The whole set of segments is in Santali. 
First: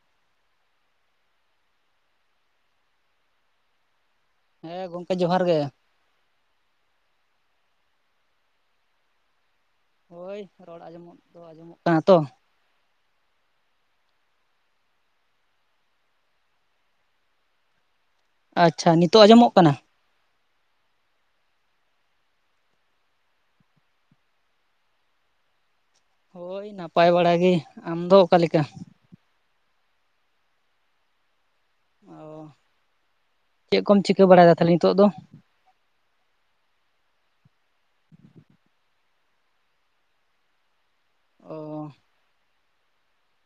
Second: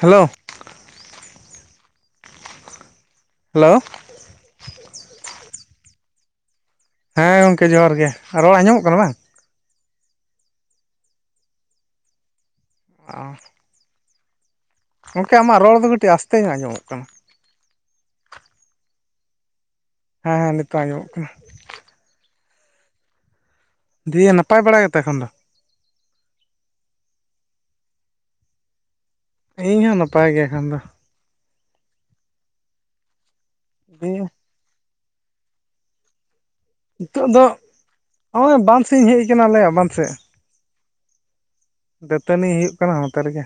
ᱦᱮᱞᱳ ᱾ ᱦᱮᱞᱳᱣ ᱾ ᱦᱮ ᱜᱚᱢᱠᱮ, ᱡᱚᱦᱟᱨ ᱜᱮ ᱾ ᱦᱮᱸᱻ ᱜᱚᱝᱠᱮ, ᱡᱚᱦᱟᱨ ᱜᱮ ᱾ ᱟᱨ, ᱨᱚᱲ ᱟᱸᱡᱚᱢᱚᱜ ᱠᱟᱱᱟ? ᱵᱟᱝ ᱾ [inaudible] ᱦᱳᱭ, ᱨᱚᱲ ᱟᱸᱡᱚᱢᱚᱜ ᱫᱚ, ᱟᱸᱡᱚᱢᱚᱜ ᱠᱟᱱᱟ ᱛᱚ ᱾ ᱟᱻᱦ ᱾ ᱜᱚᱢᱠᱮ, ᱟᱢᱟᱜ ᱨᱚᱲ ᱫᱚ, ᱠᱟᱹᱴᱤᱡ ᱟᱥᱛᱮ ᱧᱚᱜ, ᱟᱸᱡᱚᱢᱚᱜ ᱠᱟᱱᱟ ᱾ ᱟᱪᱪᱷᱟ, ᱱᱤᱛᱚᱜ ᱟᱸᱡᱚᱢᱚᱜ ᱠᱟᱱᱟ? ᱦᱮᱸᱻ ᱦᱮᱸᱻ, ᱱᱤᱛᱚᱜ ᱟᱸᱡᱚᱢᱚᱜ ᱠᱟᱱᱟ ᱾ ᱫᱤᱭᱮ, ᱱᱟᱯᱟᱭ ᱵᱟᱲᱟ ᱜᱮ ᱛᱮ, ᱮᱠᱷᱚᱱ ᱫᱚ? ᱦᱳᱭ! ᱱᱟᱯᱟᱭ ᱵᱟᱲᱟ ᱜᱮ, ᱟᱢ ᱫᱚ ᱚᱠᱟ ᱞᱮᱠᱟ? ᱤᱧ ᱦᱚᱸ, ᱱᱟᱯᱟᱭ ᱜᱮ, ᱮᱠᱷᱟᱱ ᱫᱚ ᱾ ᱚ ᱪᱮᱫ ᱠᱚᱢ ᱪᱤᱠᱟᱹ, ᱫᱤᱭᱮ ᱵᱟᱲᱟ ᱭᱮᱫᱟ ᱛᱟᱦᱞᱮ, ᱱᱤᱛᱚᱜ ᱫᱚ? ᱱᱤᱛᱚᱜ ᱫᱚ, ᱱᱚᱜ-ᱚᱭ, ᱵᱟᱸᱫᱽ ᱥᱮᱫ ᱤᱧ ᱦᱮᱡ ᱟᱠᱟᱱᱟ, ᱟᱞᱮᱭᱟ ᱵᱟᱸᱫᱽ ᱥᱮᱫ ᱚ ᱫᱟᱹᱛᱟᱹᱱᱤ ᱦᱩᱭᱩᱜ ᱠᱟᱱᱟ, ᱱᱚᱛᱮ ᱨᱮᱜᱮ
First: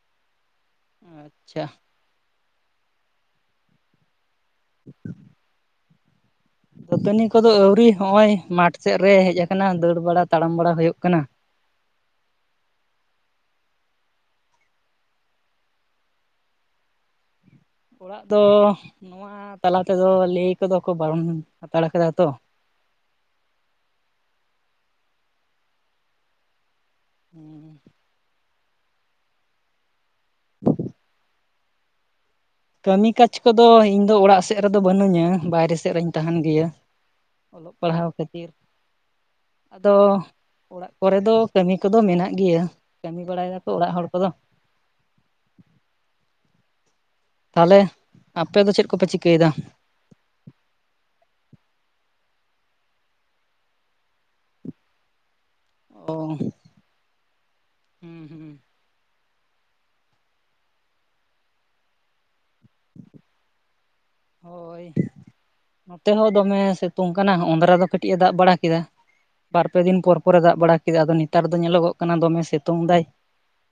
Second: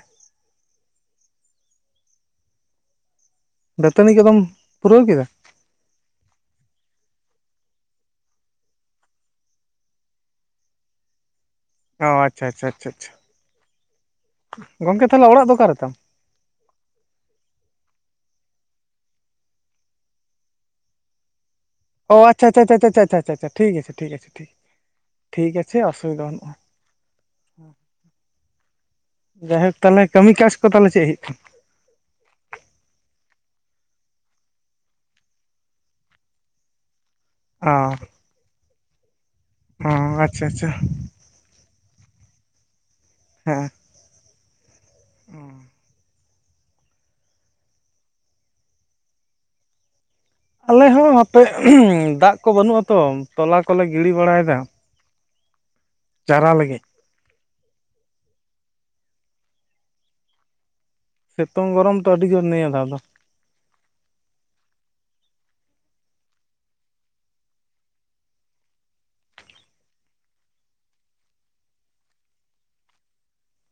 ᱟᱪᱪᱷᱟ ᱾ ᱫᱟᱹᱛᱟᱹᱱᱤ ᱜᱮ ᱵᱟᱢ ᱯᱩᱨᱟᱹᱣ ᱠᱮᱫᱟ ᱾ ᱫᱟᱹᱛᱟᱹᱱᱤ ᱠᱚᱫᱚ, ᱟᱹᱣᱨᱤ ᱾ ᱱᱚᱜ-ᱚᱭ ᱢᱟᱴᱷ ᱥᱮᱫ ᱨᱮ, ᱦᱮᱡ ᱟᱠᱟᱱᱟ ᱾ ᱫᱟᱹᱲ ᱵᱟᱲᱟ, ᱛᱟᱲᱟᱢ ᱵᱟᱲᱟ, ᱦᱩᱭᱩᱜ ᱠᱟᱱᱟ ᱾ ᱚ ᱟᱪᱪᱷᱟ, ᱪᱪᱷᱟ ᱪᱷᱟ ᱟᱪᱷᱟ, ᱜᱚᱝᱠᱮ, ᱛᱟᱦᱚᱞᱮ ᱚᱲᱟᱜ ᱫᱚ, ᱚᱠᱟ ᱨᱮᱛᱟᱢ? ᱚᱲᱟᱜ ᱫᱚ, ᱱᱚᱣᱟ ᱛᱟᱞᱟ ᱛᱮᱫᱚ, ᱞᱟᱹᱭ ᱠᱚᱫᱚ ᱠᱚ ᱵᱟᱨᱚᱱ ᱦᱟᱛᱟᱲ ᱠᱟᱫᱟ ᱚᱻ ᱛᱚ ᱟᱪᱷᱟ ᱪᱷᱟ ᱪᱷᱟ ᱟᱪᱷᱟ ᱟᱪᱷᱟ ᱟᱪᱷᱟ ᱟᱪᱷᱟ ᱴᱷᱤᱠ ᱟᱪᱮ, ᱴᱷᱤᱠ ᱟᱪᱷᱮ, ᱴᱷᱤᱠ, ᱴᱷᱤᱠ ᱟᱪᱮ, ᱚᱥᱩᱵᱤᱫᱷᱟ ᱵᱟᱹᱱᱩᱜ-ᱟ ᱾ ᱡᱟᱭᱦᱳᱠ ᱛᱟᱞᱮ ᱠᱟᱹᱢᱤ ᱠᱟᱡᱽ ᱠᱚ ᱛᱟᱞᱮ ᱪᱮᱜ ᱦᱩᱭᱩᱜ ᱠᱟᱱ? ᱠᱟᱹᱢᱤ ᱠᱟᱡᱽ ᱠᱚ ᱫᱚ, ᱤᱝ ᱫᱚ ᱚᱲᱟᱜ ᱥᱮᱜ ᱨᱮ ᱫᱚ ᱵᱟᱹᱱᱩᱧᱟᱻ ᱵᱟᱭᱨᱮ ᱥᱮᱜ ᱨᱮᱹᱧ ᱛᱟᱦᱮᱱ ᱜᱮᱭᱟ᱾ ᱠᱟᱱᱟ ᱚᱞᱚᱜ ᱯᱟᱲᱦᱟᱣ ᱠᱟᱹᱛᱤᱨ ᱚ ᱟᱫᱚ ᱚ ᱟᱪᱪᱷᱟ ᱟᱪᱪᱷᱟ ᱚᱲᱟᱜ ᱠᱚᱨᱮ ᱫᱚ, ᱠᱟᱹᱢᱤ ᱠᱚ ᱫᱚ ᱢᱮᱱᱟᱜ ᱜᱮᱭᱟ, ᱠᱟᱹᱢᱤ ᱵᱟᱲᱟᱭ ᱫᱟ ᱠᱚ, ᱚᱲᱟᱜ ᱦᱚᱲ ᱠᱚ ᱫᱚ᱾ ᱩᱸ᱾ ᱛᱟᱦᱞᱮ ᱟᱯᱮ ᱫᱚ ᱪᱮᱫ ᱠᱚᱯᱮ ᱪᱤᱠᱟᱹᱭ ᱫᱟ? ᱟᱞᱮ ᱦᱚᱸ ᱟᱯᱮᱹ ᱫᱟᱜ ᱠᱚ ᱵᱟᱹᱱᱩᱜ ᱟᱛᱚ ᱛᱚᱞᱟ ᱠᱚᱞᱮ ᱜᱤᱲᱤ ᱵᱟᱲᱟᱭᱫᱟ᱾ ᱚ ᱪᱟᱨᱟ ᱞᱮᱜᱮ᱾ ᱦᱩᱸ, ᱦᱩᱸ᱾ ᱥᱮᱛᱳᱝ ᱜᱚᱨᱚᱢ ᱛᱚ ᱟᱹᱰᱤ ᱡᱳᱨ ᱱᱤᱭᱟᱹ ᱫᱷᱟᱣ ᱫᱚ᱾ ᱦᱳᱭ, ᱱᱚᱛᱮ ᱦᱚᱸ ᱫᱚᱢᱮ ᱥᱮᱛᱳᱝ ᱠᱟᱱᱟ ᱩᱸᱫᱨᱟ ᱫᱚ ᱠᱟᱹᱴᱤᱡᱼᱮ ᱫᱟᱜ ᱵᱟᱲᱟ ᱠᱮᱫᱟ᱾ ᱵᱟᱨ, ᱯᱮ ᱫᱤᱱ ᱯᱚᱨ-ᱯᱚᱨᱮ ᱫᱟᱜ ᱵᱟᱲᱟ ᱠᱮᱫᱟ᱾ ᱟᱫᱚ ᱱᱮᱛᱟᱨ ᱫᱚ ᱧᱮᱞᱚᱜᱚᱜ ᱠᱟᱱᱟ, ᱫᱚᱢᱮ ᱥᱮᱛᱳᱝ ᱫᱟᱭ᱾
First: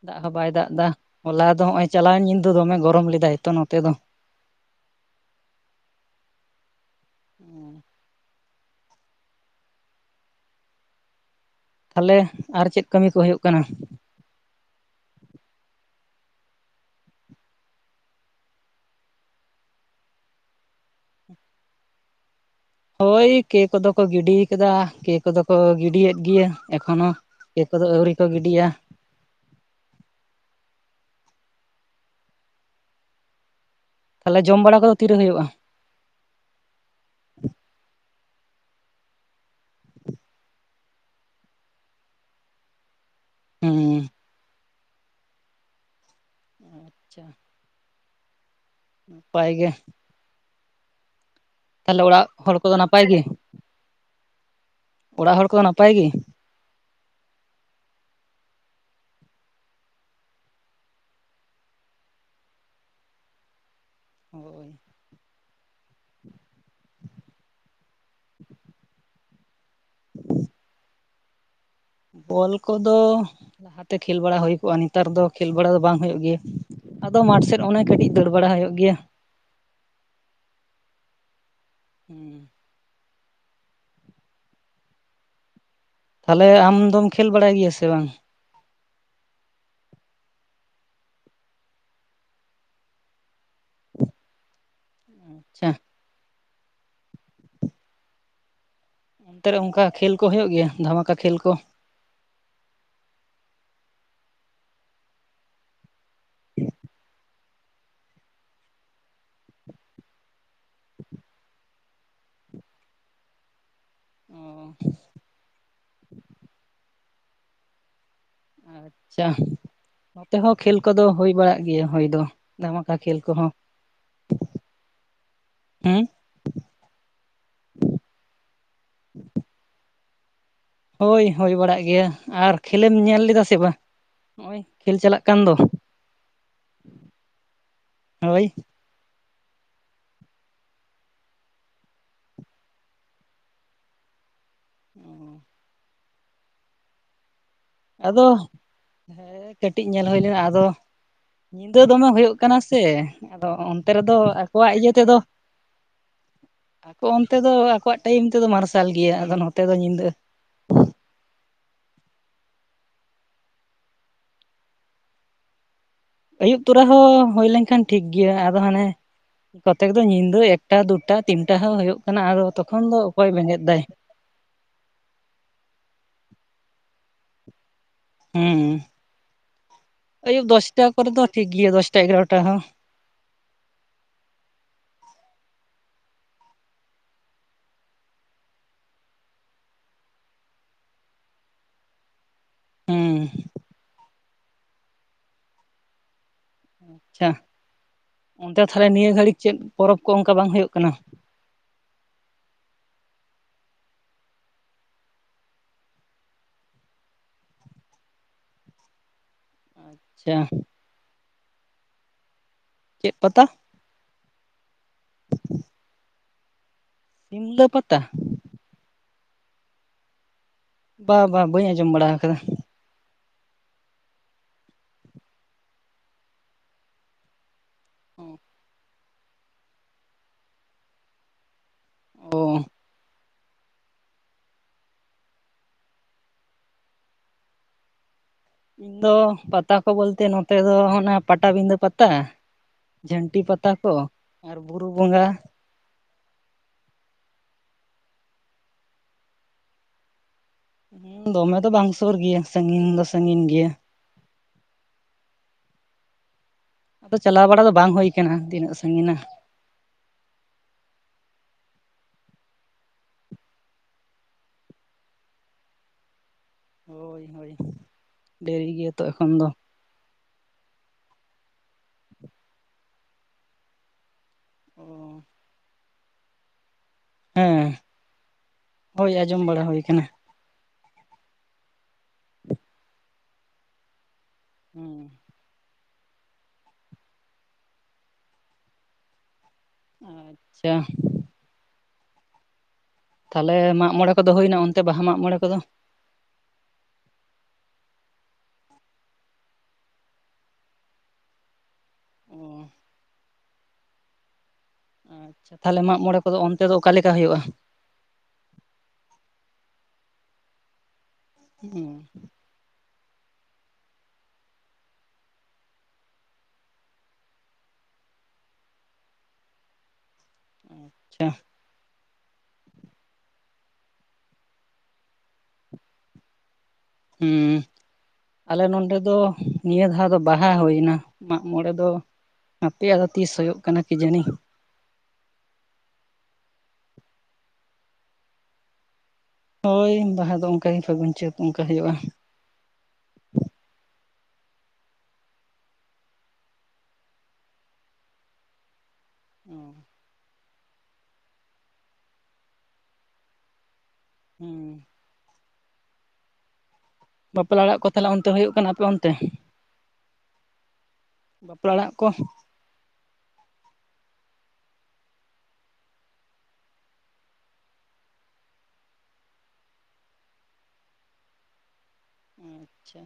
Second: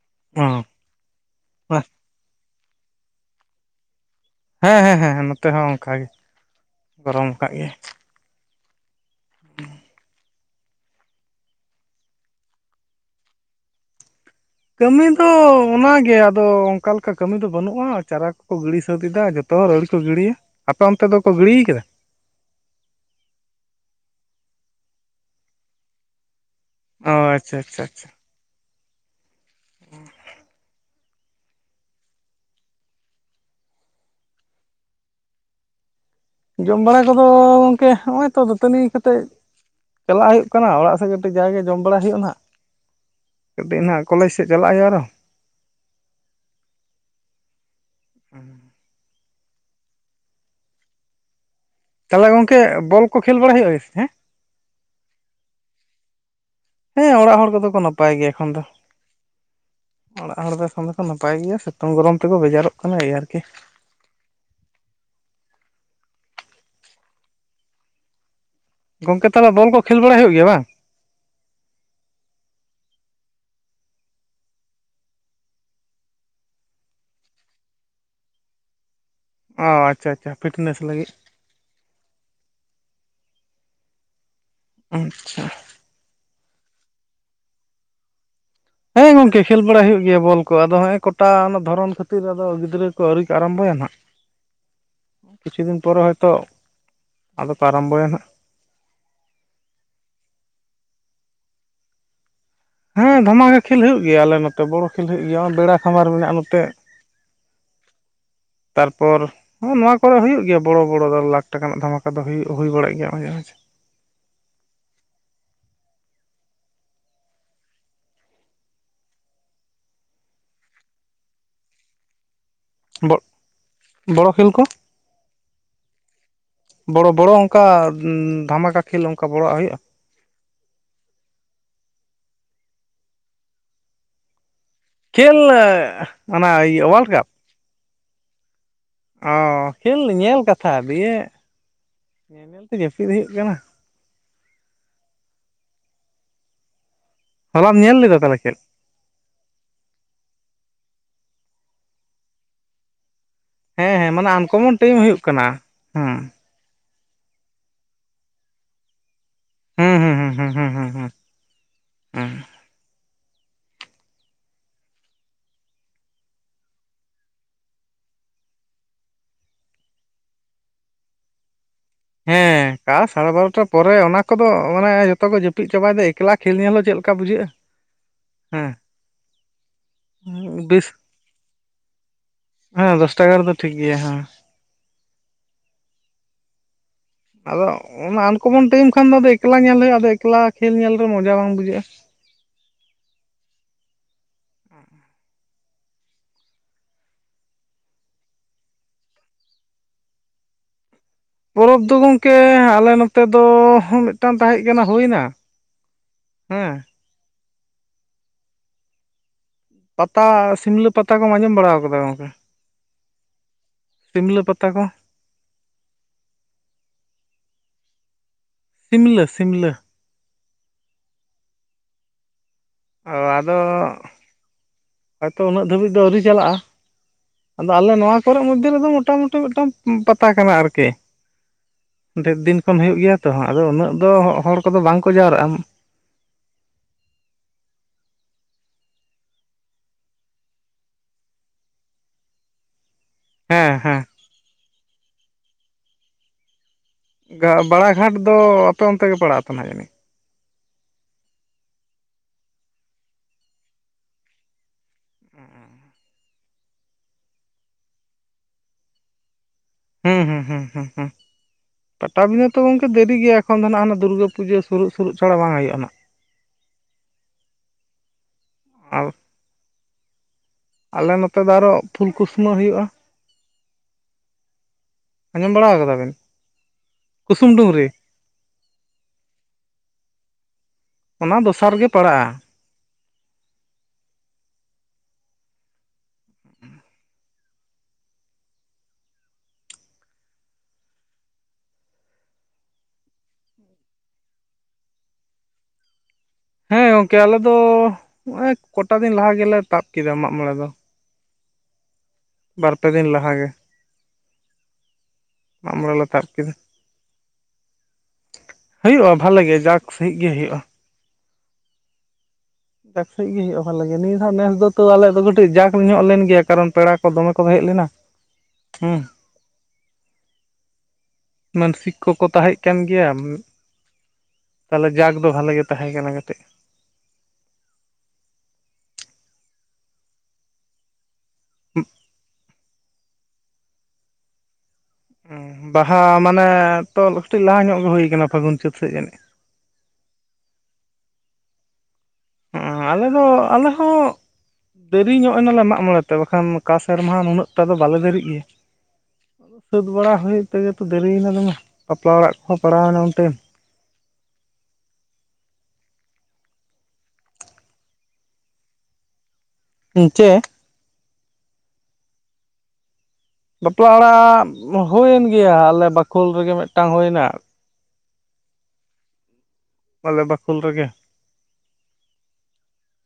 ᱫᱟᱜ ᱦᱚ ᱵᱟᱭ ᱫᱟᱜ ᱫᱟ ᱦᱚᱞᱟ ᱫᱚ, ᱦᱚᱸᱜᱼᱚᱸᱭ ᱪᱟᱞᱟᱣᱮᱱ ᱧᱤᱫᱟᱹ ᱫᱚᱢᱮ ᱜᱚᱨᱚᱢ ᱞᱮᱫᱟᱭ ᱛᱚ, ᱱᱚᱛᱮ ᱫᱚ᱾ ᱦᱮᱸ, ᱦᱮᱸ, ᱦᱮᱸ, ᱦᱮᱸ, ᱱᱚᱛᱮ ᱦᱚᱸ ᱚᱝᱠᱟ ᱜᱮ ᱜᱚᱨᱚᱢ ᱠᱟᱜ ᱜᱮᱭᱟ᱾ ᱛᱟᱞᱮ ᱟᱨ ᱪᱮᱜ ᱠᱟᱹᱢᱤ ᱠᱚ ᱦᱩᱭᱩᱜ ᱠᱟᱱᱟ? ᱠᱟᱹᱢᱤ ᱫᱚᱻ ᱚᱱᱟ ᱜᱮ, ᱟᱫᱚ ᱚᱝᱠᱟ ᱞᱮᱠᱟ ᱠᱟᱹᱢᱤ ᱫᱚ ᱵᱟᱹᱱᱩᱜᱼᱟᱸᱻ᱾ ᱪᱟᱨᱟ ᱠᱚ-ᱠᱚ ᱜᱤᱲᱤ ᱥᱟᱹᱛ ᱮᱫᱟ ᱡᱚ ᱛᱚ ᱨᱟᱹᱣᱲᱤ ᱠᱚ ᱜᱤᱲᱤᱭᱟ, ᱟᱯᱮ ᱚᱱᱛᱮ ᱫᱚᱠᱚ ᱜᱤᱲᱤᱭ ᱠᱟᱫᱟ? ᱳᱭ ᱠᱮ ᱠᱚ ᱫᱚ ᱠᱚ ᱜᱤᱰᱤᱭ ᱠᱟᱫᱟ, ᱠᱮ ᱠᱚᱫᱚ ᱠᱚ ᱜᱤᱰᱤᱭᱮᱫ ᱜᱮᱭᱟ᱾ ᱮᱠᱷᱚᱱᱳ ᱚ ᱟᱪᱪᱷᱟ ᱠᱮ ᱠᱚ ᱫᱚ ᱟᱹᱣᱨᱤ ᱠᱚ ᱜᱤᱰᱤᱭᱟ᱾ ᱟᱨ [unintelligible] ᱛᱟᱞᱮ ᱡᱚᱢ ᱵᱟᱲᱟ ᱠᱚᱫᱚ ᱛᱤᱨᱮᱹ ᱦᱩᱭᱩᱜᱼᱟ᱾ ᱡᱚᱢ ᱵᱟᱲᱟ ᱠᱚᱫᱚ ᱜᱚᱝᱠᱮ, ᱦᱚᱸᱜᱼᱚᱸᱭ ᱛᱚ ᱫᱟᱹᱛᱟᱹᱱᱤ ᱠᱟᱛᱮᱜ ᱪᱟᱞᱟᱜ ᱦᱩᱭᱩᱜ ᱠᱟᱱᱟ ᱚᱲᱟᱜ ᱥᱮᱡ, ᱠᱟᱹᱴᱤᱡ ᱡᱟᱜᱮ ᱡᱚᱢ ᱵᱟᱲᱟᱭ ᱦᱩᱭᱩᱜᱼᱟ ᱱᱟᱦᱟᱜ᱾ ᱠᱟᱹᱴᱤᱡ ᱱᱟᱦᱱᱟᱜ ᱦᱩᱸ ᱠᱚᱞᱮᱡᱽ ᱥᱮᱜ ᱪᱟᱞᱟᱜ ᱦᱩᱭᱩᱜᱼᱟ, ᱟᱨᱚ᱾ ᱟᱪᱪᱟ᱾ ᱱᱟᱯᱟᱭ ᱜᱮ, ᱛᱟᱦᱚᱞᱮ ᱛᱟᱞᱮ ᱚᱲᱟᱜ ᱦᱚᱲ ᱜᱚᱝᱠᱮ, ᱠᱚᱫᱚ ᱱᱟᱯᱟᱭ ᱵᱚᱞ ᱜᱮ? ᱠᱚ ᱠᱷᱮᱹᱞ ᱵᱟᱲᱟ ᱦᱩᱭᱩᱜ ᱮᱭᱮᱥ ᱦᱮᱸᱲ? ᱚᱲᱟᱜ ᱦᱚᱲ ᱠᱚᱫᱚ ᱱᱟᱯᱟᱭ ᱜᱮ? ᱦᱮᱸᱻ, ᱚᱲᱟᱜ ᱦᱚᱲ ᱠᱚᱫᱚ ᱠᱚ ᱱᱟᱯᱟᱭ ᱜᱮᱭᱟ ᱮᱠᱷᱚᱱ ᱫᱚ᱾ ᱚᱲᱟᱜ ᱦᱚᱲ ᱫᱚ ᱥᱚᱢᱮ ᱠᱚ ᱱᱟᱯᱟᱭ ᱜᱮᱭᱟ, ᱥᱤᱛᱩᱝ, ᱜᱚᱨᱚᱢ ᱛᱮᱠᱚ ᱵᱮᱡᱟᱨᱚᱜ ᱠᱟᱱᱟ ᱮᱭᱟᱨᱠᱤ᱾ ᱦᱚᱭ᱾ ᱜᱚᱝᱠᱮ, ᱛᱟᱞᱮ ᱵᱚᱞ ᱠᱚ ᱠᱷᱮᱹᱞ ᱵᱟᱲᱟ ᱦᱩᱭᱩᱜ ᱜᱮᱭᱟ ᱵᱟᱝ? ᱵᱚᱞ ᱠᱚᱫᱚᱦ ᱞᱟᱦᱟ ᱛᱮ ᱠᱷᱮᱹᱞ ᱵᱟᱲᱟ ᱦᱩᱭ ᱠᱚᱜᱼᱟ, ᱱᱮᱛᱟᱨ ᱫᱚ ᱠᱷᱮᱹᱞ ᱵᱟᱲᱟ ᱫᱚ ᱵᱟᱝ ᱦᱩᱭᱩᱜ ᱜᱮᱭᱟ᱾ ᱟᱫᱚ ᱢᱟᱴᱷ ᱥᱮᱫ ᱚᱱᱮ ᱠᱟᱹᱴᱤᱡ ᱫᱟᱹᱲ ᱵᱟᱲᱟ ᱦᱩᱭᱩᱜ ᱜᱮᱭᱟ᱾ ᱚᱸ, ᱟᱪᱪᱷᱟ-ᱪᱷᱟ, ᱯᱷᱤᱴᱱᱮᱹᱥ ᱞᱟᱹᱜᱤᱫ᱾ ᱦᱩᱸ᱾ ᱩᱸᱵᱪᱟ᱾ ᱛᱟᱞᱮ ᱟᱢ ᱫᱚᱢ ᱠᱷᱮᱹᱞ ᱵᱟᱲᱟᱭ ᱜᱮᱭᱟ ᱥᱮ ᱵᱟᱝ? ᱦᱮᱸᱻ ᱜᱚᱝᱠᱮ, ᱠᱷᱮᱹᱞ ᱵᱟᱲᱟ ᱦᱩᱭᱩᱜ ᱜᱮᱭᱟ ᱵᱚᱞ ᱠᱚ᱾ ᱟᱫᱚ ᱦᱚᱸᱜᱼᱮ ᱠᱚᱴᱟ ᱚᱱᱟ ᱫᱷᱚᱨᱚᱱ ᱠᱷᱟᱹᱛᱤᱨ, ᱟᱫᱚ ᱜᱤᱫᱽᱨᱟᱹ ᱠᱚ ᱟᱹᱣᱨᱤ ᱠᱚ ᱟᱨᱟᱢᱵᱚᱭᱟ ᱱᱷᱟᱜ᱾ ᱠᱤᱪᱷᱩ ᱟᱪᱪᱷᱟ ᱫᱤᱱ ᱯᱚᱨᱮ ᱦᱚᱭᱛᱚ ᱟᱫᱚ ᱠᱚ ᱟᱨᱟᱢᱵᱚᱭᱟ ᱱᱷᱟᱜ᱾ ᱛᱮ ᱨᱮ ᱚᱝᱠᱟ ᱠᱷᱮᱹᱞ ᱠᱚ ᱦᱩᱭᱩᱜ ᱜᱮᱭᱟ, ᱫᱷᱟᱢᱟᱠᱟ ᱠᱷᱮᱹᱞ ᱠᱚ? ᱦᱮᱸᱻ, ᱫᱷᱟᱢᱟᱠᱟ ᱠᱷᱮᱹᱞ ᱦᱩᱭᱩᱜ ᱜᱮᱭᱟ ᱟᱞᱮ ᱱᱚᱛᱮ ᱵᱚᱲᱚ ᱠᱷᱮᱹᱞ ᱦᱩᱭᱩᱜ ᱜᱮᱭᱟ ᱚᱸᱵᱮᱲᱟ ᱠᱷᱟᱢᱟᱨ ᱢᱮᱱᱟᱜᱼᱟ ᱱᱚᱛᱮ᱾ ᱛᱟᱨᱯᱚᱨ ᱦᱩᱸ, ᱱᱚᱣᱟ ᱠᱚᱨᱮ ᱦᱩᱭᱩᱜ ᱜᱮᱭᱟ ᱵᱚᱲᱚ-ᱵᱚᱲᱚ ᱫᱚ ᱞᱟᱠ ᱴᱟᱠᱟ ᱱᱟᱜ ᱫᱷᱟᱢᱟᱠᱟ ᱫᱚ ᱦᱩᱭᱩᱜ, ᱦᱩᱭ ᱵᱟᱲᱟᱜ ᱜᱮᱭᱟ ᱢᱟᱡᱷᱮ-ᱢᱟᱡᱷᱮ᱾ ᱚᱸ᱾ ᱟᱪᱪᱷᱟ, ᱱᱚᱛᱮ ᱦᱚᱸ ᱠᱷᱮᱞ ᱠᱚᱫᱚ ᱦᱩᱭ ᱵᱟᱲᱟᱜ ᱜᱮᱭᱟ ᱦᱭ ᱫᱚ᱾ ᱫᱷᱟᱟᱢᱟᱠᱟ ᱵᱚ ᱠᱷᱮᱞ ᱠᱚᱦᱚᱸ ᱵᱚᱲᱚ ᱠᱷᱮᱞ ᱠᱚ ᱦᱮᱸ ᱵᱚᱲᱚ ᱵᱚᱲᱚ ᱚᱝᱠᱟ ᱫᱷᱟᱢᱟᱠᱟ ᱠᱷᱮᱞ ᱚᱝᱠᱟ ᱵᱚᱲᱚᱣᱟᱜ ᱦᱩᱭᱩᱜᱼᱟ᱾ ᱦᱳᱭ, ᱦᱳᱭ ᱵᱟᱲᱟᱜ ᱜᱮᱭᱟ ᱟᱨ ᱠᱷᱮᱞᱮᱢ ᱧᱮᱞ ᱞᱮᱫᱟ ᱥᱮ ᱵᱟᱝ? ᱱᱚᱜ ᱠᱷᱮᱞ ᱪᱟ ᱠᱷᱮᱞ ᱚᱱᱟ ᱚᱣᱟᱨᱞᱰ ᱠᱟᱯ ᱦᱳᱭ ᱚ ᱠᱷᱮᱞ ᱧᱮᱞ ᱠᱟᱛᱷᱟ ᱫᱤᱭᱮ ᱧᱮᱞ ᱧᱮᱞ ᱛᱮ ᱡᱟᱹᱯᱤᱫ ᱦᱩᱭᱩᱜ ᱠᱟᱱᱟ᱾ [inaudible] ᱦᱚᱞᱟᱢ ᱧᱮᱞ ᱞᱮᱫᱟ ᱟᱫᱚ ᱛᱟᱦᱚᱞᱮ ᱠᱷᱮᱞ ᱦᱮᱸ ᱠᱟᱹᱴᱤᱡ ᱧᱮᱞ ᱦᱩᱭ ᱞᱮᱱᱟ ᱟᱫᱚ ᱧᱤᱫᱟᱹ ᱫᱚᱢᱮ ᱦᱩᱭᱩᱜ ᱠᱟᱱᱟ ᱥᱮ, ᱟᱫᱚ ᱚᱱᱛᱮ ᱦᱮᱸ ᱦᱮᱸ ᱨᱮᱫᱚ ᱢᱟᱱᱮ ᱟᱠᱚᱣᱟᱜ ᱟᱱᱠᱚᱢᱚᱱ ᱤᱭᱟᱹ ᱴᱟᱭᱤᱢ ᱛᱮᱫᱚ, ᱦᱩᱭᱩᱜ ᱠᱟᱱᱟ ᱦᱮᱸ ᱟᱠᱚ ᱚᱱᱛᱮ ᱫᱚ ᱟᱠᱚᱣᱟᱜ ᱴᱟᱭᱤᱢ ᱛᱮᱫᱚ ᱢᱟᱨᱥᱟᱞ ᱜᱮᱭᱟ ᱟᱫᱚ ᱱᱚᱛᱮ ᱫᱚ ᱦᱩᱸ ᱧᱤᱫᱟᱹ᱾ ᱦᱩᱸ ᱦᱩᱸ ᱦᱩᱸ ᱦᱩᱸ ᱦᱩᱸ ᱦᱩᱸ ᱟᱹᱭᱩᱵ ᱛᱚᱨᱟ ᱦᱚᱸ ᱦᱩᱭ ᱞᱮᱱᱠᱷᱟᱱ ᱴᱷᱤᱠ ᱜᱮᱭᱟ ᱟᱫᱚ ᱦᱟᱱᱮ, ᱠᱚᱚᱛᱮᱠ ᱫᱚ ᱧᱤᱫᱟᱹ ᱮᱠᱴᱟ ᱫᱩᱴᱟ ᱛᱤᱱᱴᱟ ᱦᱚᱸ ᱦᱩᱭᱩᱜ ᱠᱟᱱᱟ ᱟᱫᱚ ᱦᱮᱸ ᱛᱚᱠᱷᱚᱱ ᱫᱚ ᱛᱟᱣ ᱚᱠᱚᱭ ᱥᱟᱲᱮ ᱵᱟᱨᱚᱴᱟ ᱵᱮᱸᱜᱮᱫ ᱫᱟᱭ ᱯᱚᱨᱮ ᱚᱱᱟ, ᱠᱚᱫᱚ ᱢᱟᱱᱮ ᱡᱚᱛᱚ ᱜᱮ ᱡᱟᱹᱯᱤᱫ ᱪᱟᱵᱟᱭᱮ ᱫᱟ ᱮᱠᱞᱟ ᱠᱷᱮᱞ ᱧᱮᱞ ᱦᱚᱸ ᱪᱮᱫ ᱞᱮᱠᱟ ᱵᱩᱡᱷᱟᱹᱜᱼᱟ᱾ ᱦᱮᱸ ᱟᱹᱭᱩᱵ ᱫᱚᱥᱴᱟ ᱠᱚᱨᱮ ᱫᱚ ᱴᱷᱤᱠ ᱜᱮᱭᱟ ᱫᱚᱥᱴᱟ ᱮᱜᱟᱨᱚᱴᱟ ᱦᱚᱸ᱾ ᱦᱮ ᱫᱚᱥ ᱴᱟ ᱮᱜᱟᱨ ᱫᱚ ᱴᱷᱤᱠ ᱜᱮᱭᱟ ᱦᱮᱸ ᱟᱫᱚ ᱚᱱᱟ ᱟᱱᱠᱚᱢᱚᱱ ᱴᱟᱭᱤᱢ ᱠᱷᱟᱱ ᱫᱚ ᱟᱫᱚ ᱮᱠᱞᱟ ᱧᱮᱞ ᱦᱩᱭᱩᱜᱼᱟ ᱟᱫᱚ ᱮᱠᱞᱟ ᱠᱷᱮᱞ ᱧᱮᱞ ᱫᱚ ᱢᱚᱡᱟ ᱵᱟᱝ ᱵᱩᱡᱷᱟᱹᱜᱼᱟ ᱦᱩᱸ ᱟᱪᱪᱷᱟ ᱚᱱᱛᱮ ᱛᱟᱦᱞᱮ ᱱᱤᱭᱟᱹ ᱜᱷᱟᱹᱲᱤᱡ ᱪᱮᱫ ᱯᱚᱨᱚᱵᱽ ᱠᱚ ᱚᱱᱠᱟ ᱵᱟᱝ ᱦᱩᱭᱩᱜ ᱠᱟᱱᱟ ᱯᱚᱨᱚᱵᱽ ᱫᱚ ᱜᱚᱢᱠᱮ ᱟᱞᱮ ᱱᱚᱛᱮ ᱫᱚ ᱢᱤᱫᱴᱟᱝ ᱛᱟᱦᱮᱜ ᱠᱟᱱᱟ ᱦᱩᱭᱱᱟ ᱦᱮᱸ ᱯᱟᱛᱟ ᱟᱪᱪᱷᱟ ᱥᱤᱞᱫᱟᱹ ᱯᱟᱛᱟ ᱠᱚᱢ ᱟᱸᱡᱚᱢ ᱵᱟᱲᱟ ᱠᱟᱫᱟ ᱜᱚᱢᱠᱮ ᱪᱮᱜ ᱯᱟᱛᱟ ᱥᱤᱢᱞᱟᱹ ᱯᱟᱛᱟ ᱠᱚ ᱥᱤᱢᱞᱟᱹ ᱯᱟᱛᱟ ᱥᱤᱢᱞᱟᱹ ᱥᱤᱢᱞᱟᱹ ᱵᱟ ᱵᱟ ᱵᱟᱹᱧ ᱟᱸᱡᱚᱢ ᱵᱟᱲᱟ ᱟᱠᱟᱫᱟ ᱚ ᱟᱫᱚ ᱦᱚᱭᱛᱚ ᱩᱱᱟᱹᱜ ᱫᱷᱟᱹᱵᱤᱡ ᱫᱚ ᱟᱹᱣᱨᱤ ᱪᱟᱞᱟᱜᱼᱟ ᱟᱫᱚ ᱟᱞᱮ ᱱᱚᱣᱟ ᱠᱚᱨᱮ ᱢᱚᱫᱽᱫᱷᱮ ᱨᱮᱫᱚ ᱢᱚᱴᱟᱢᱩᱴᱤ ᱢᱤᱫᱴᱟᱝ ᱯᱟᱛᱟ ᱠᱟᱱᱟ ᱟᱨᱠᱤ ᱰᱷᱮᱨ ᱫᱤᱱ ᱚ ᱠᱷᱚᱱ ᱦᱩᱭᱩᱜ ᱜᱮᱭᱟ ᱛᱚ ᱦᱟᱸᱜ ᱟᱫᱚ ᱩᱱᱟᱹᱜ ᱫᱚ ᱦᱚᱲ ᱠᱚᱫᱚ ᱵᱟᱝᱠᱚ ᱡᱟᱣᱨᱟᱜᱼᱟ ᱤᱧ ᱫᱚ ᱯᱟᱛᱟ ᱠᱚ ᱵᱚᱞᱛᱮ ᱱᱚᱛᱮ ᱫᱚ ᱦᱟᱱᱟ ᱯᱟᱴᱟᱵᱤᱫᱟᱹ ᱯᱟᱛᱟ ᱡᱷᱟᱹᱱᱴᱤ ᱯᱟᱛᱟ ᱦᱮᱸ ᱠᱚ ᱦᱮᱸ ᱟᱨ ᱵᱩᱨᱩ ᱵᱚᱸᱜᱟ ᱵᱟᱲᱟ ᱜᱷᱟᱴ ᱫᱚ ᱟᱯᱮ ᱚᱱᱛᱮ ᱜᱮ ᱯᱟᱲᱟᱜ ᱛᱚ ᱱᱟᱜ ᱡᱟᱹᱱᱤᱡ ᱫᱚᱢᱮ ᱫᱚ ᱵᱟᱝ ᱥᱳᱨ ᱜᱮᱭᱟ ᱥᱟᱺᱜᱤᱧ ᱫᱚ ᱥᱟᱺᱜᱤᱧ ᱜᱮᱭᱟ [unintelligible] ᱟᱫᱚ ᱪᱟᱞᱟᱣ ᱵᱟᱲᱟ ᱫᱚ ᱵᱟᱝ ᱦᱳᱭ ᱠᱟᱱᱟ ᱛᱤᱱᱟᱹᱜ ᱥᱟᱺᱜᱤᱱᱟ ᱦᱩᱸ ᱦᱩᱸ ᱦᱩᱸ ᱦᱩᱸ ᱦᱩᱸ ᱯᱟᱴᱟ ᱵᱤᱸᱫᱟᱹ ᱛᱚ ᱜᱚᱢᱠᱮ ᱫᱮᱨᱤ ᱜᱮᱭᱟ ᱮᱠᱷᱚᱱ ᱫᱚ ᱱᱟᱦ ᱦᱟᱱᱮ ᱫᱩᱨᱜᱟᱹ ᱯᱩᱡᱟᱹ ᱥᱩᱨᱩᱜ ᱥᱩᱨᱩᱜ ᱪᱷᱟᱲᱟ ᱵᱟᱝ ᱦᱩᱭᱩᱜᱼᱟ ᱱᱟᱜ [inaudible] ᱦᱳᱭ ᱦᱳᱭ ᱰᱮᱨᱤ ᱟᱨ ᱜᱮᱭᱟᱛᱚ ᱮᱠᱷᱚᱱ ᱫᱚ ᱟᱞᱮ ᱱᱚᱛᱮ ᱫᱚ ᱟᱨᱚ ᱯᱷᱩᱞᱠᱩᱥᱢᱟᱹ ᱦᱩᱭᱩᱜᱼᱟ᱾ ᱚᱸ ᱟᱸᱡᱚᱢ ᱵᱟᱲᱟ ᱟᱠᱟᱫᱟ ᱵᱮᱱ᱾ ᱦᱮᱸ ᱦᱳᱭ ᱟᱸᱡᱚᱢ ᱵᱟᱲᱟ ᱦᱩᱭ ᱠᱟᱱᱟ᱾ ᱚᱱᱟ ᱫᱚᱥᱟᱨ ᱜᱮ ᱯᱟᱲᱟᱜᱼᱟ᱾ ᱦᱩᱸ ᱟᱪᱪᱷᱟ ᱛᱟᱦᱞᱮ ᱢᱟᱜ ᱢᱚᱲᱮ ᱠᱚᱫᱚ ᱦᱩᱭᱱᱟ ᱚᱱᱛᱮ ᱵᱟᱦᱟ ᱢᱟᱜ ᱢᱚᱲᱮ ᱠᱚᱫᱚ᱾ ᱦᱮᱸ ᱜᱚᱝᱠᱮ ᱟᱞᱮ ᱫᱚ ᱱᱚᱜᱼᱚᱭ ᱠᱚᱴᱟ ᱫᱤᱱ ᱞᱟᱦᱟ ᱜᱮᱞᱮ ᱛᱟᱵ ᱠᱮᱫᱟ ᱢᱟᱜ ᱢᱚᱬᱮ ᱫᱚ᱾ ᱚ ᱵᱟᱨᱯᱮ ᱫᱤᱱ ᱞᱟᱦᱟ ᱜᱮ᱾ ᱟᱪᱪᱷᱟ ᱛᱟᱦᱞᱮ ᱢᱟᱜ ᱞᱮ ᱢᱚᱬᱮ ᱛᱟᱵ ᱠᱚᱫᱚ ᱠᱮᱫᱟ ᱚᱱᱛᱮ ᱫᱚ ᱚᱠᱟᱞᱮᱠᱟ ᱦᱩᱭᱩᱜᱼᱟ᱾ ᱦᱩᱭᱩᱜᱼᱟ ᱵᱷᱟᱞᱮ ᱜᱮ ᱡᱟᱠ ᱥᱟᱹᱦᱤᱡ ᱜᱮ ᱦᱩᱭᱩᱜᱼᱟ᱾ [unintelligible] ᱡᱟᱠ ᱥᱟᱹᱦᱤᱡ ᱜᱮ ᱦᱩᱭᱩᱜᱼᱟ ᱵᱷᱟᱞᱮ ᱜᱮ ᱱᱤᱭᱟᱹ ᱫᱷᱟᱣ ᱱᱮᱥ ᱫᱚ ᱛᱟᱹᱣ ᱟᱞᱮᱭᱟᱜ ᱫᱚ ᱠᱟᱹᱴᱤᱡ ᱡᱟᱠ ᱧᱚᱜ ᱞᱮᱱ ᱜᱮᱭᱟ ᱠᱟᱨᱚᱱ ᱯᱮᱲᱟ᱾ ᱠᱚ ᱫᱚᱢᱮ ᱠᱚ ᱦᱮᱡ ᱞᱮᱱᱟ ᱦᱩᱸ᱾ ᱟᱪᱪᱷᱟ ᱢᱟᱱᱥᱤᱠ ᱠᱚᱠᱚ ᱛᱟᱦᱮᱸᱜ ᱠᱟᱱ ᱜᱮᱭᱟ᱾ ᱛᱟᱦᱞᱮ ᱡᱟᱠ ᱫᱚ ᱵᱷᱟᱞᱮ ᱜᱮ ᱛᱟᱦᱮ ᱠᱟᱱᱟ ᱠᱟᱹᱴᱤᱡ᱾ ᱦᱩᱸ ᱟᱞᱮ ᱱᱚᱰᱮ ᱫᱚ ᱱᱤᱭᱟᱹ ᱫᱷᱟᱣ ᱫᱚ ᱵᱟᱦᱟ ᱦᱩᱭ ᱮᱱᱟ᱾ ᱢᱟᱜ ᱢᱚᱲᱮ ᱫᱚ ᱦᱟᱯᱮ ᱟᱫᱚ ᱛᱤᱥ ᱦᱳᱭᱳᱜ ᱠᱟᱱᱟ ᱠᱤ ᱡᱟᱹᱱᱤ᱾ ᱩᱸ ᱵᱟᱦᱟ ᱢᱟᱱᱮ ᱛᱚ ᱠᱟᱹᱴᱤᱡ ᱞᱟᱦᱟ ᱧᱚᱜ ᱜᱮ ᱦᱩᱭ ᱯᱷᱟᱹᱜᱩᱱ ᱪᱟᱹᱛ ᱥᱮᱜ ᱡᱟᱹᱱᱤᱡ᱾ ᱦᱳᱭ ᱵᱟᱦᱟ ᱫᱚ ᱚᱱᱠᱟ ᱜᱮ ᱯᱷᱟᱹᱜᱩᱱ ᱪᱟᱹᱛ ᱚᱱᱠᱟ ᱦᱳᱭᱳᱜᱼᱟ᱾ ᱦᱩᱸ ᱟᱞᱮ ᱫᱚ ᱟᱞᱮ ᱦᱚᱸ᱾ ᱫᱮᱨᱤ ᱧᱚᱜ ᱮᱱᱟᱞᱮ ᱢᱟᱜ ᱢᱚᱲᱮ ᱛᱮ ᱵᱟᱠᱷᱟᱱ ᱚᱠᱟ ᱥᱮᱨᱢᱟ ᱦᱚ ᱱᱩᱱᱟᱹᱜ ᱴᱟ ᱫᱚ ᱵᱟᱞᱮ ᱫᱮᱨᱤᱜ ᱜᱮᱭᱟ᱾ ᱥᱟᱹᱛ ᱵᱟᱲᱟ ᱦᱩᱭᱩᱜ ᱛᱮᱜᱮ ᱛᱚ ᱫᱮᱨᱤᱭᱮᱱᱟ ᱫᱚᱢᱮ ᱵᱟᱯᱞᱟ ᱚᱲᱟᱜ ᱠᱚᱦᱚᱸ ᱯᱟᱲᱟᱣᱮᱱᱟ ᱚᱱ ᱴᱟᱹᱭᱤᱢ᱾ ᱦᱩᱸ ᱵᱟᱯᱞᱟ ᱚᱲᱟᱜ ᱠᱚ ᱛᱟᱦᱚᱞᱮ ᱚᱱᱛᱮ ᱦᱤᱭᱩᱜ ᱠᱟᱱᱟ ᱟᱯᱮ ᱚᱱᱛᱮ᱾ [unintelligible] ᱵᱟᱯᱞᱟ ᱚᱲᱟᱜ ᱠᱚ᱾ ᱵᱟᱯᱞᱟ ᱚᱲᱟᱜ ᱦᱩᱭᱮᱱ ᱜᱮᱭᱟ ᱟᱞᱮ ᱵᱟᱠᱷᱩᱞ ᱨᱮᱜᱮ ᱢᱤᱫᱴᱟᱝ ᱦᱩᱭᱮᱱᱟ᱾ ᱟᱞᱮ ᱵᱟᱠᱷᱩᱞ ᱨᱮᱜᱮ᱾ ᱟᱪᱪᱷᱟ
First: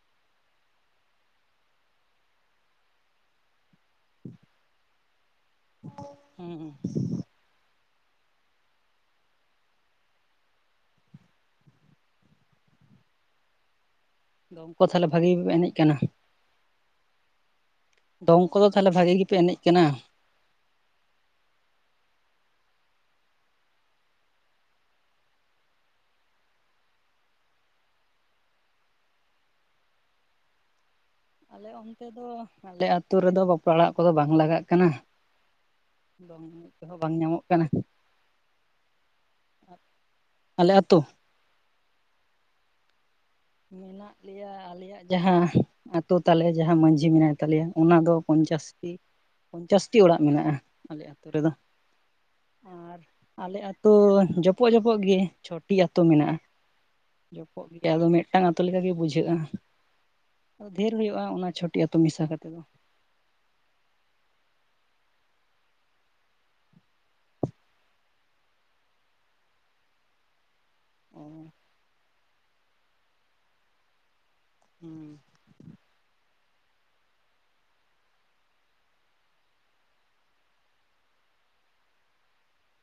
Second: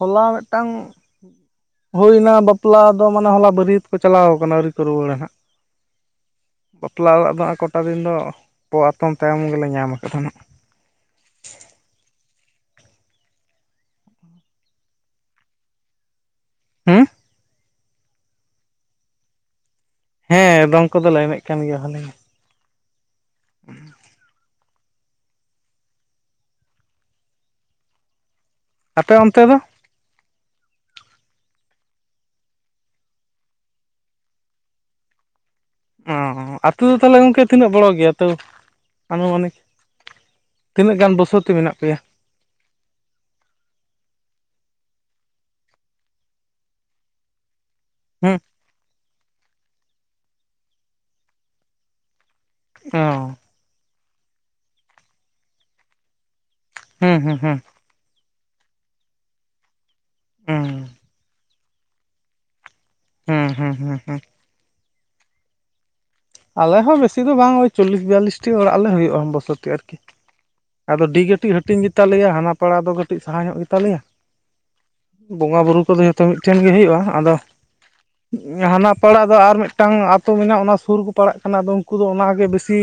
ᱦᱚᱞᱟ ᱢᱤᱫᱴᱟᱹᱝ ᱦᱩᱭᱱᱟ ᱵᱟᱯᱞᱟ ᱫᱚ ᱢᱟᱱᱮ ᱦᱚᱞᱟ ᱵᱟᱹᱨᱤᱭᱟᱹᱛ᱾ ᱪᱟᱞᱟᱣ ᱠᱟᱱᱟ ᱟᱹᱣᱨᱤ ᱠᱚ ᱨᱩᱣᱟᱹᱲᱟ ᱦᱟᱸᱜ᱾ [unintelligible] ᱵᱟᱯᱞᱟ ᱚᱲᱟᱜ ᱫᱚ ᱠᱚᱴᱟ ᱫᱤᱱ ᱫᱚ ᱯᱚ ᱟᱛᱚᱢ ᱛᱟᱭᱚᱢ ᱜᱮᱞᱮ ᱧᱟᱢ ᱟᱠᱟᱫ ᱱᱟᱜ᱾ ᱫᱚᱝ ᱠᱚ ᱛᱟᱦᱚᱞᱮ ᱵᱷᱟᱹᱜᱤ ᱜᱮᱯᱮ ᱮᱱᱮᱡ ᱠᱟᱱᱟ᱾ ᱦᱩᱸ ᱫᱚᱝ ᱠᱚᱫᱚ ᱛᱟᱦᱚᱞᱮ ᱵᱷᱟᱹᱜᱤ ᱜᱮᱯᱮ ᱮᱱᱮᱡ ᱠᱟᱱᱟ? ᱦᱮᱸ ᱫᱚᱝ ᱠᱚᱫᱚᱞᱮ ᱮᱱᱮᱡ ᱠᱟᱱ ᱜᱮᱭᱟ ᱵᱷᱟᱹᱞᱤ ᱜᱮ᱾ [unintelligible] ᱟᱯᱮ ᱚᱱᱛᱮ ᱫᱚ᱾ ᱟᱞᱮ ᱚᱱᱛᱮ ᱫᱚ ᱟᱞᱮ ᱟᱹᱛᱩ ᱨᱮᱫᱚ ᱵᱟᱯᱞᱟ ᱚᱲᱟᱜ ᱠᱚᱫᱚ ᱵᱟᱝ ᱞᱟᱜᱟᱜ ᱠᱟᱱᱟ᱾ ᱚ ᱫᱚᱝ ᱮᱱᱮᱡ ᱟᱹᱛᱩ ᱫᱚ ᱠᱚᱦᱚᱸ ᱵᱟᱝ ᱛᱟᱦᱚᱞᱮ ᱧᱟᱢᱚᱜ ᱜᱚᱢᱠᱮ ᱠᱟᱱᱟ ᱛᱤᱱᱟᱹᱜ ᱵᱚᱲᱚ ᱜᱮᱭᱟ ᱛᱚ ᱟᱹᱱᱩᱢᱟᱹᱱᱤᱠ? ᱟᱞᱮ ᱛᱤᱱᱟᱹᱜ ᱟᱹᱛᱩ ᱜᱟᱱ ᱵᱚᱥᱚᱛᱤ ᱢᱮᱱᱟᱜ ᱯᱮᱭᱟ? ᱢᱮᱱᱟᱜ ᱞᱮᱭᱟ ᱟᱞᱮᱭᱟᱜ ᱡᱟᱦᱟᱸ ᱟᱛᱳ ᱛᱟᱞᱮ ᱡᱟᱦᱟᱸ ᱢᱟᱹᱡᱷᱤ ᱢᱮᱱᱟᱭ ᱛᱟᱞᱮᱭᱟ ᱚᱱᱟ ᱫᱚ ᱦᱩᱸ ᱯᱚᱧᱪᱟᱥ ᱴᱤᱼᱼ ᱯᱚᱧᱪᱟᱥ ᱴᱤ ᱚᱲᱟᱜ ᱢᱮᱱᱟᱜᱼᱟ ᱟᱞᱮ ᱟᱹᱛᱩ ᱨᱮᱫᱚᱼᱼ ᱚᱸᱻ ᱟᱞᱮ ᱟᱹᱛᱩ ᱡᱚᱯᱚᱜ ᱡᱚᱯᱚᱜ ᱜᱮ ᱪᱷᱚᱴᱤ ᱟᱹᱛᱩ ᱢᱮᱱᱟᱜᱼᱟ ᱦᱩᱸ ᱦᱩᱸ ᱦᱩᱸ ᱡᱚᱯᱚᱜ ᱜᱮᱭᱟ ᱟᱫᱚ ᱢᱤᱫᱼᱼ ᱢᱤᱫᱴᱟᱝ ᱟᱹᱛᱩ ᱞᱮᱠᱟ ᱜᱮ ᱵᱩᱡᱷᱟᱹᱜᱼᱟ ᱦᱩᱸ ᱟᱫᱚ ᱰᱷᱮᱨ ᱦᱩᱭᱩᱜᱼᱟ ᱚᱱᱟ ᱪᱷᱚᱴᱤ ᱟᱛᱳ ᱢᱮᱥᱟ ᱠᱟᱛᱮ ᱫᱚ ᱦᱩᱸ ᱦᱩᱸ ᱦᱩᱸ ᱦᱩᱸ ᱟᱞᱮ ᱦᱚᱸ ᱵᱮᱥᱤ ᱫᱚ ᱵᱟᱝ ᱳᱭ ᱪᱚᱞᱞᱤᱥ ᱵᱤᱭᱟᱞᱞᱤᱥ ᱴᱤ ᱚᱲᱟᱜ ᱞᱮ ᱦᱩᱭᱩᱜᱼᱟ ᱵᱚᱥᱚᱛᱤ ᱟᱨ ᱠᱤᱼᱼ ᱟᱫᱚ ᱰᱤᱜ ᱚ ᱠᱟᱹᱴᱤᱡ ᱦᱟᱹᱴᱤᱧ ᱜᱮ ᱛᱟᱞᱮᱭᱟ ᱦᱟᱱᱟ ᱯᱟᱲᱟ ᱫᱚ ᱠᱟᱹᱴᱤᱡ ᱥᱟᱦᱟ ᱧᱚᱜ ᱜᱮ ᱛᱟᱞᱮᱭᱟ ᱦᱩᱸ ᱵᱚᱸᱜᱟ ᱵᱩᱨᱩ ᱠᱚᱫᱚ ᱡᱷᱚᱛᱚ ᱢᱤᱫᱼᱼ ᱴᱷᱮᱱ ᱜᱮ ᱦᱩᱭᱩᱜᱼᱟ ᱟᱫᱚ ᱦᱟᱱᱟ ᱯᱟᱲᱟ ᱫᱚ ᱟᱨ ᱢᱤᱫᱴᱟᱝ ᱟᱹᱛᱩ ᱢᱮᱱᱟᱜᱼᱟ ᱚᱱᱟ ᱥᱩᱨ ᱠᱚᱼᱼ ᱯᱟᱲᱟᱜ ᱠᱟᱱᱟ ᱟᱫᱚ ᱩᱱᱠᱩ ᱫᱚ ᱚᱱᱟ ᱜᱮ ᱵᱤᱥᱤᱼᱼ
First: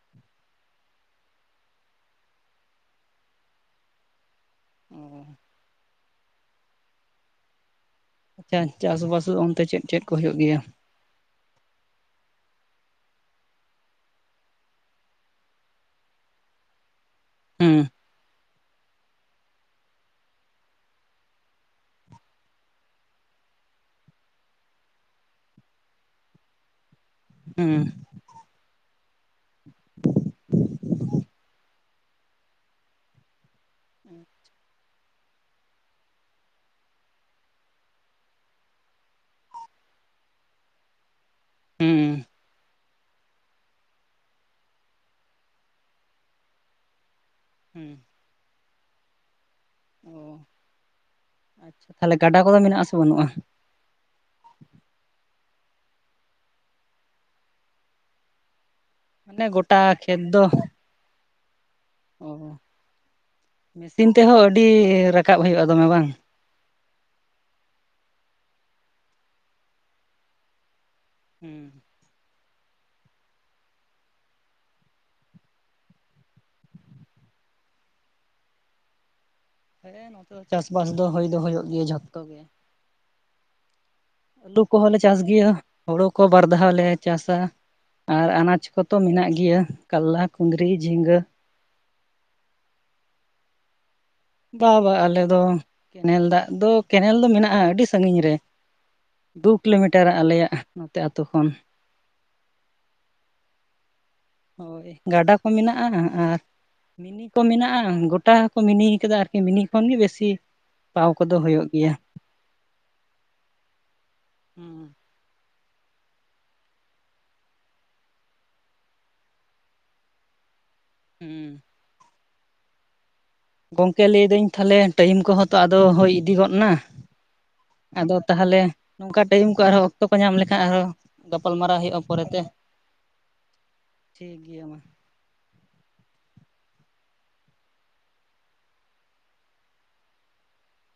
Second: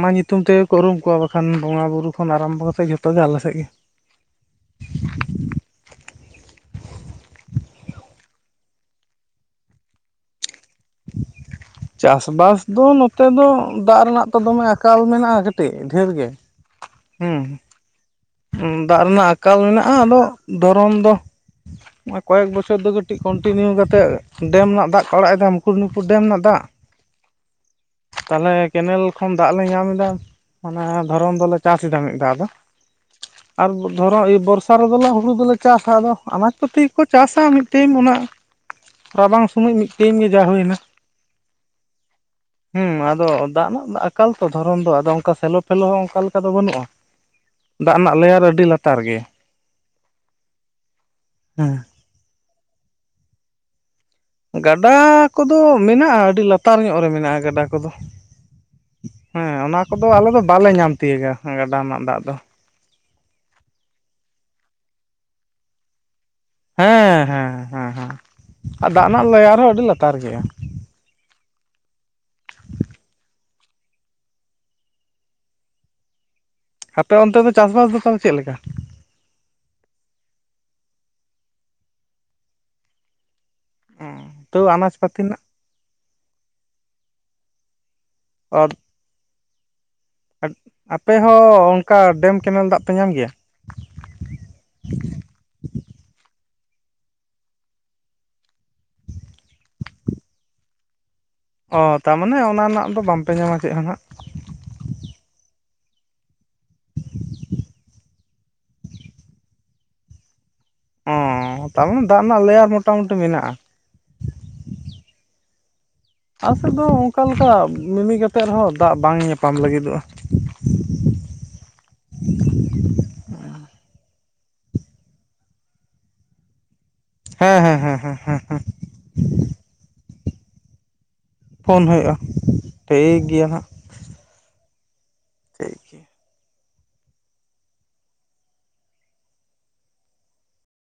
ᱢᱟ ᱧᱩᱛᱩᱢ ᱛᱮᱜᱮ ᱠᱚ ᱩᱨᱩᱢ ᱠᱚᱣᱟ ᱵᱟᱠᱷᱟᱱ ᱵᱚᱸᱜᱟ ᱵᱩᱨᱩ ᱠᱷᱚᱱ ᱟᱨᱟᱢᱵᱚ ᱠᱟᱛᱮᱫ ᱡᱷᱚᱛᱚ ᱜᱮ ᱟᱞᱮ ᱥᱮᱫ ᱜᱮᱼᱼ ᱩᱸ ᱟᱪᱪᱷᱟ ᱪᱟᱥ ᱵᱟᱥ ᱚᱱᱛᱮ ᱪᱮᱫ ᱪᱮᱫ ᱠᱚ ᱦᱩᱭᱩᱜ ᱜᱮᱭᱟ? [inaudible] ᱪᱟᱥ ᱵᱟᱥ ᱫᱚ ᱱᱚᱛᱮ ᱫᱚ ᱫᱟᱜ ᱨᱮᱱᱟᱜ ᱫᱚ ᱫᱚᱢᱮ ᱟᱠᱟᱞ ᱢᱮᱱᱟᱜᱼᱟ ᱠᱟᱹᱴᱤᱡ ᱰᱷᱮᱨ ᱜᱮᱼᱼ ᱦᱩᱸ ᱦᱩᱸ ᱫᱟᱜ ᱨᱮᱱᱟᱜ ᱟᱠᱟᱞ ᱢᱮᱱᱟᱜᱼᱟ ᱟᱫᱚ ᱫᱚᱨᱚᱱ ᱫᱚᱼᱼ ᱚᱱᱮ ᱠᱚᱭᱮᱠ ᱵᱚᱪᱷᱚᱨ ᱫᱚ ᱠᱟᱹᱴᱤᱡ ᱠᱚᱱᱴᱤᱱᱤᱭᱩ ᱠᱟᱛᱮᱫ ᱰᱮᱢ ᱨᱮᱱᱟᱜ ᱫᱟᱜ ᱠᱚ ᱟᱲᱟᱜ ᱮᱫᱟ ᱢᱩᱠᱩᱴ ᱢᱩᱱᱤᱯᱩᱨ ᱰᱮᱢ ᱨᱮᱱᱟᱜ ᱫᱟᱜ [inaudible] ᱩᱸ ᱛᱟᱦᱞᱮ ᱠᱮᱱᱮᱞ ᱠᱷᱚᱱ ᱫᱟᱜ ᱞᱮ ᱧᱟᱢ ᱮᱫᱟ ᱚᱱᱟ ᱫᱷᱚᱨᱚᱱ ᱫᱚᱞᱮ ᱪᱟᱥ ᱮᱫᱟ ᱢᱤᱫ ᱫᱷᱟᱣ ᱫᱚ ᱟᱨ ᱫᱷᱚᱨᱚ ᱵᱚᱨᱥᱟ ᱨᱮᱫᱚᱞᱮ ᱦᱩᱲᱩ ᱫᱚᱞᱮ ᱪᱟᱥᱟ ᱟᱫᱚᱼᱼ [unintelligible] ᱠᱚ ᱛᱮ ᱠᱚ ᱪᱟᱥᱟ ᱢᱤᱫᱴᱮᱱ ᱚᱱᱟᱼᱼ ᱨᱟᱵᱟᱝ ᱥᱚᱢᱚᱭ ᱢᱤᱫᱴᱮᱱ ᱜᱮ ᱡᱟ ᱦᱩᱭᱮᱱᱟ ᱦᱩᱸ ᱦᱩᱸ ᱟᱫᱚ ᱫᱟᱜ ᱨᱮᱱᱟᱜ ᱟᱠᱟᱞ ᱛᱚ ᱫᱷᱚᱨᱚᱱ ᱫᱚ ᱟᱫᱚ ᱚᱱᱠᱟ ᱥᱮᱞᱚ ᱴᱷᱮᱞᱚ ᱦᱚᱸ ᱚᱱᱠᱟ ᱞᱮᱠᱟ ᱫᱚ ᱵᱟᱹᱱᱩᱜᱼᱟ ᱦᱩᱸ ᱫᱟᱜ ᱨᱮᱱᱟᱜ ᱞᱮᱭᱟᱨ ᱟᱹᱰᱤ ᱞᱟᱛᱟᱨ ᱜᱮᱭᱟ ᱚ ᱦᱮᱸᱼᱼ ᱟᱪᱪᱷᱟ ᱛᱟᱦᱚᱞᱮ ᱜᱟᱰᱟ ᱠᱚᱫᱚ ᱢᱮᱱᱟᱜᱼᱟ ᱥᱮ ᱵᱟᱹᱱᱩᱜᱼᱟ? ᱜᱟᱰᱟ ᱠᱚᱫᱚ ᱢᱮᱱᱟᱜᱼᱟ ᱟᱹᱰᱤ ᱞᱟᱛᱟᱨ ᱧᱚᱜ ᱨᱮ ᱢᱮᱱᱟᱜᱼᱟ ᱜᱟᱰᱟ ᱠᱚᱫᱚᱼᱼ ᱢᱟᱱᱮ ᱦᱮᱸ ᱜᱚᱴᱟ ᱚᱱᱟ ᱠᱚᱫᱚ ᱠᱷᱮᱛ ᱟᱞᱮ ᱫᱚ ᱵᱟᱞᱮ ᱧᱟᱢ ᱛᱤᱭᱳᱜᱟ ᱜᱟᱰᱟ ᱨᱮᱱᱟᱜ ᱫᱟᱜ ᱫᱚᱼᱼ ᱚ ᱢᱮᱥᱤᱱ ᱛᱮᱦᱚᱸ ᱟᱹᱰᱤ ᱨᱟᱠᱟᱵ ᱦᱩᱭᱩᱜᱼᱟ ᱫᱚᱢᱮ ᱵᱟᱝᱼᱼ ᱦᱮᱸ ᱦᱮᱸ ᱦᱮᱸ ᱦᱮᱸ ᱫᱟᱜ ᱨᱮᱱᱟᱜ ᱞᱮᱭᱟᱨ ᱦᱚᱸ ᱟᱹᱰᱤ ᱞᱟᱛᱟᱨ ᱜᱮᱭᱟ [inaudible] ᱟᱯᱮ ᱚᱱᱛᱮ ᱫᱚ ᱪᱟᱥ ᱵᱟᱥ ᱫᱚ ᱛᱟᱦᱞᱮ ᱪᱮᱫ ᱞᱮᱠᱟ? ᱦᱮᱸ ᱱᱚᱛᱮ ᱫᱚ ᱪᱟᱥ ᱵᱟᱥ ᱫᱚ ᱦᱩᱭ ᱫᱚ ᱦᱩᱭᱩᱜ ᱜᱮᱭᱟ ᱡᱷᱚᱛᱛᱚ ᱜᱮ ᱟᱹᱞᱩ ᱛᱟᱹᱣ ᱠᱚ ᱦᱚᱸ ᱟᱱᱟᱡᱽ ᱞᱮ ᱪᱟᱥ ᱯᱟᱹᱛᱤ ᱜᱮᱭᱟ ᱦᱩᱲᱩ ᱠᱚ ᱵᱟᱨ ᱫᱷᱟᱣ ᱞᱮ ᱪᱟᱥᱟ ᱟᱨ ᱟᱱᱟᱡᱽ ᱨᱮᱱᱟᱜ ᱠᱚᱛᱚ ᱢᱮᱱᱟᱜ ᱜᱮᱭᱟ ᱠᱟᱞᱞᱟᱼᱼ [unintelligible] ᱟᱯᱮ ᱦᱚᱸ ᱚᱱᱠᱟ ᱰᱮᱢ ᱠᱮᱱᱮᱞ ᱫᱟᱜ ᱯᱮ ᱧᱟᱢ ᱜᱮᱭᱟ ᱵᱟ ᱵᱟ ᱟᱞᱮ ᱫᱚ ᱠᱮᱱᱮᱞ ᱫᱟᱜ ᱫᱚ ᱠᱮᱱᱮᱞ ᱫᱚ ᱢᱮᱱᱟᱜᱼᱟ ᱟᱹᱰᱤ ᱥᱟᱺᱜᱤᱧ ᱨᱮ ᱫᱩ ᱠᱤᱞᱳ ᱢᱤᱴᱟᱨ ᱟᱞᱮᱭᱟᱜ ᱱᱚᱛᱮ ᱟᱛᱳ ᱠᱷᱚᱱ ᱚᱻ ᱛᱟᱨᱢᱟᱱᱮ ᱚᱱᱟ ᱨᱮᱱᱟᱜ ᱫᱚ ᱵᱟᱝ ᱯᱮ ᱧᱟᱢᱟ ᱪᱮᱫ ᱦᱚᱸ ᱦᱟᱸᱜᱼᱼ ᱦᱳᱭ ᱜᱟᱰᱟ ᱠᱚ ᱢᱮᱱᱟᱜᱼᱟ ᱟᱨ ᱢᱤᱱᱤ ᱠᱚ ᱢᱮᱱᱟᱜᱼᱟ [unintelligible] ᱜᱚᱴᱴᱟ ᱠᱚ ᱢᱤᱱᱤ ᱟᱠᱟᱫᱟ ᱟᱨᱠᱤ ᱢᱤᱱᱤ ᱠᱷᱚᱱ ᱜᱮ ᱵᱮᱥᱤᱼᱼ ᱚᱻ ᱛᱟᱨᱢᱟᱱᱮ ᱫᱟᱜ ᱨᱮᱱᱟᱜ ᱞᱮᱭᱟᱨ ᱢᱚᱴᱟ ᱢᱩᱴᱤ ᱢᱮᱱᱟᱜᱼᱟ᱾ ᱦᱩᱸ ᱟᱞᱮ ᱥᱮᱫ ᱫᱚ ᱚᱱᱠᱟ ᱞᱮᱠᱟ ᱢᱤᱱᱤ ᱠᱟᱛᱮᱫ ᱨᱮ-ᱦᱚᱸ ᱫᱟᱜ ᱵᱟᱝ ᱧᱟᱯᱟᱢ ᱞᱟᱹᱜᱤᱫᱚᱜᱼᱟ᱾ ᱦᱩᱸ ᱜᱚᱝᱠᱮ ᱞᱟᱹᱭᱫᱟᱹᱧ ᱛᱟᱦᱞᱮ, ᱴᱟᱭᱤᱢ ᱠᱚᱼᱦᱚᱸ ᱛᱚ ᱟᱫᱚ ᱦᱩᱭ ᱤᱫᱤ ᱜᱚᱫ ᱮᱱᱟ᱾ ᱦᱮᱸ ᱦᱮᱸ ᱦᱮᱸ ᱟᱫᱚ ᱦᱮᱸ ᱦᱮᱸ ᱛᱟᱦᱞᱮ ᱚᱱᱝᱠᱟ ᱴᱟᱭᱤᱢ ᱠᱚ, ᱟᱨ ᱦᱚᱸ ᱚᱠᱛᱚ ᱠᱚ ᱧᱟᱢ ᱞᱮᱠᱷᱟᱱ ᱟᱨ ᱦᱚᱸ ᱯᱷᱳᱱ ᱦᱩᱭᱩᱜᱼᱟ᱾ ᱴᱷᱤᱠ ᱜᱮᱭᱟ ᱦᱟᱜ ᱴᱷᱤᱠ ᱜᱮᱭᱟ ᱢᱟ᱾ ᱠᱟᱹ ᱜᱮ [unintelligible]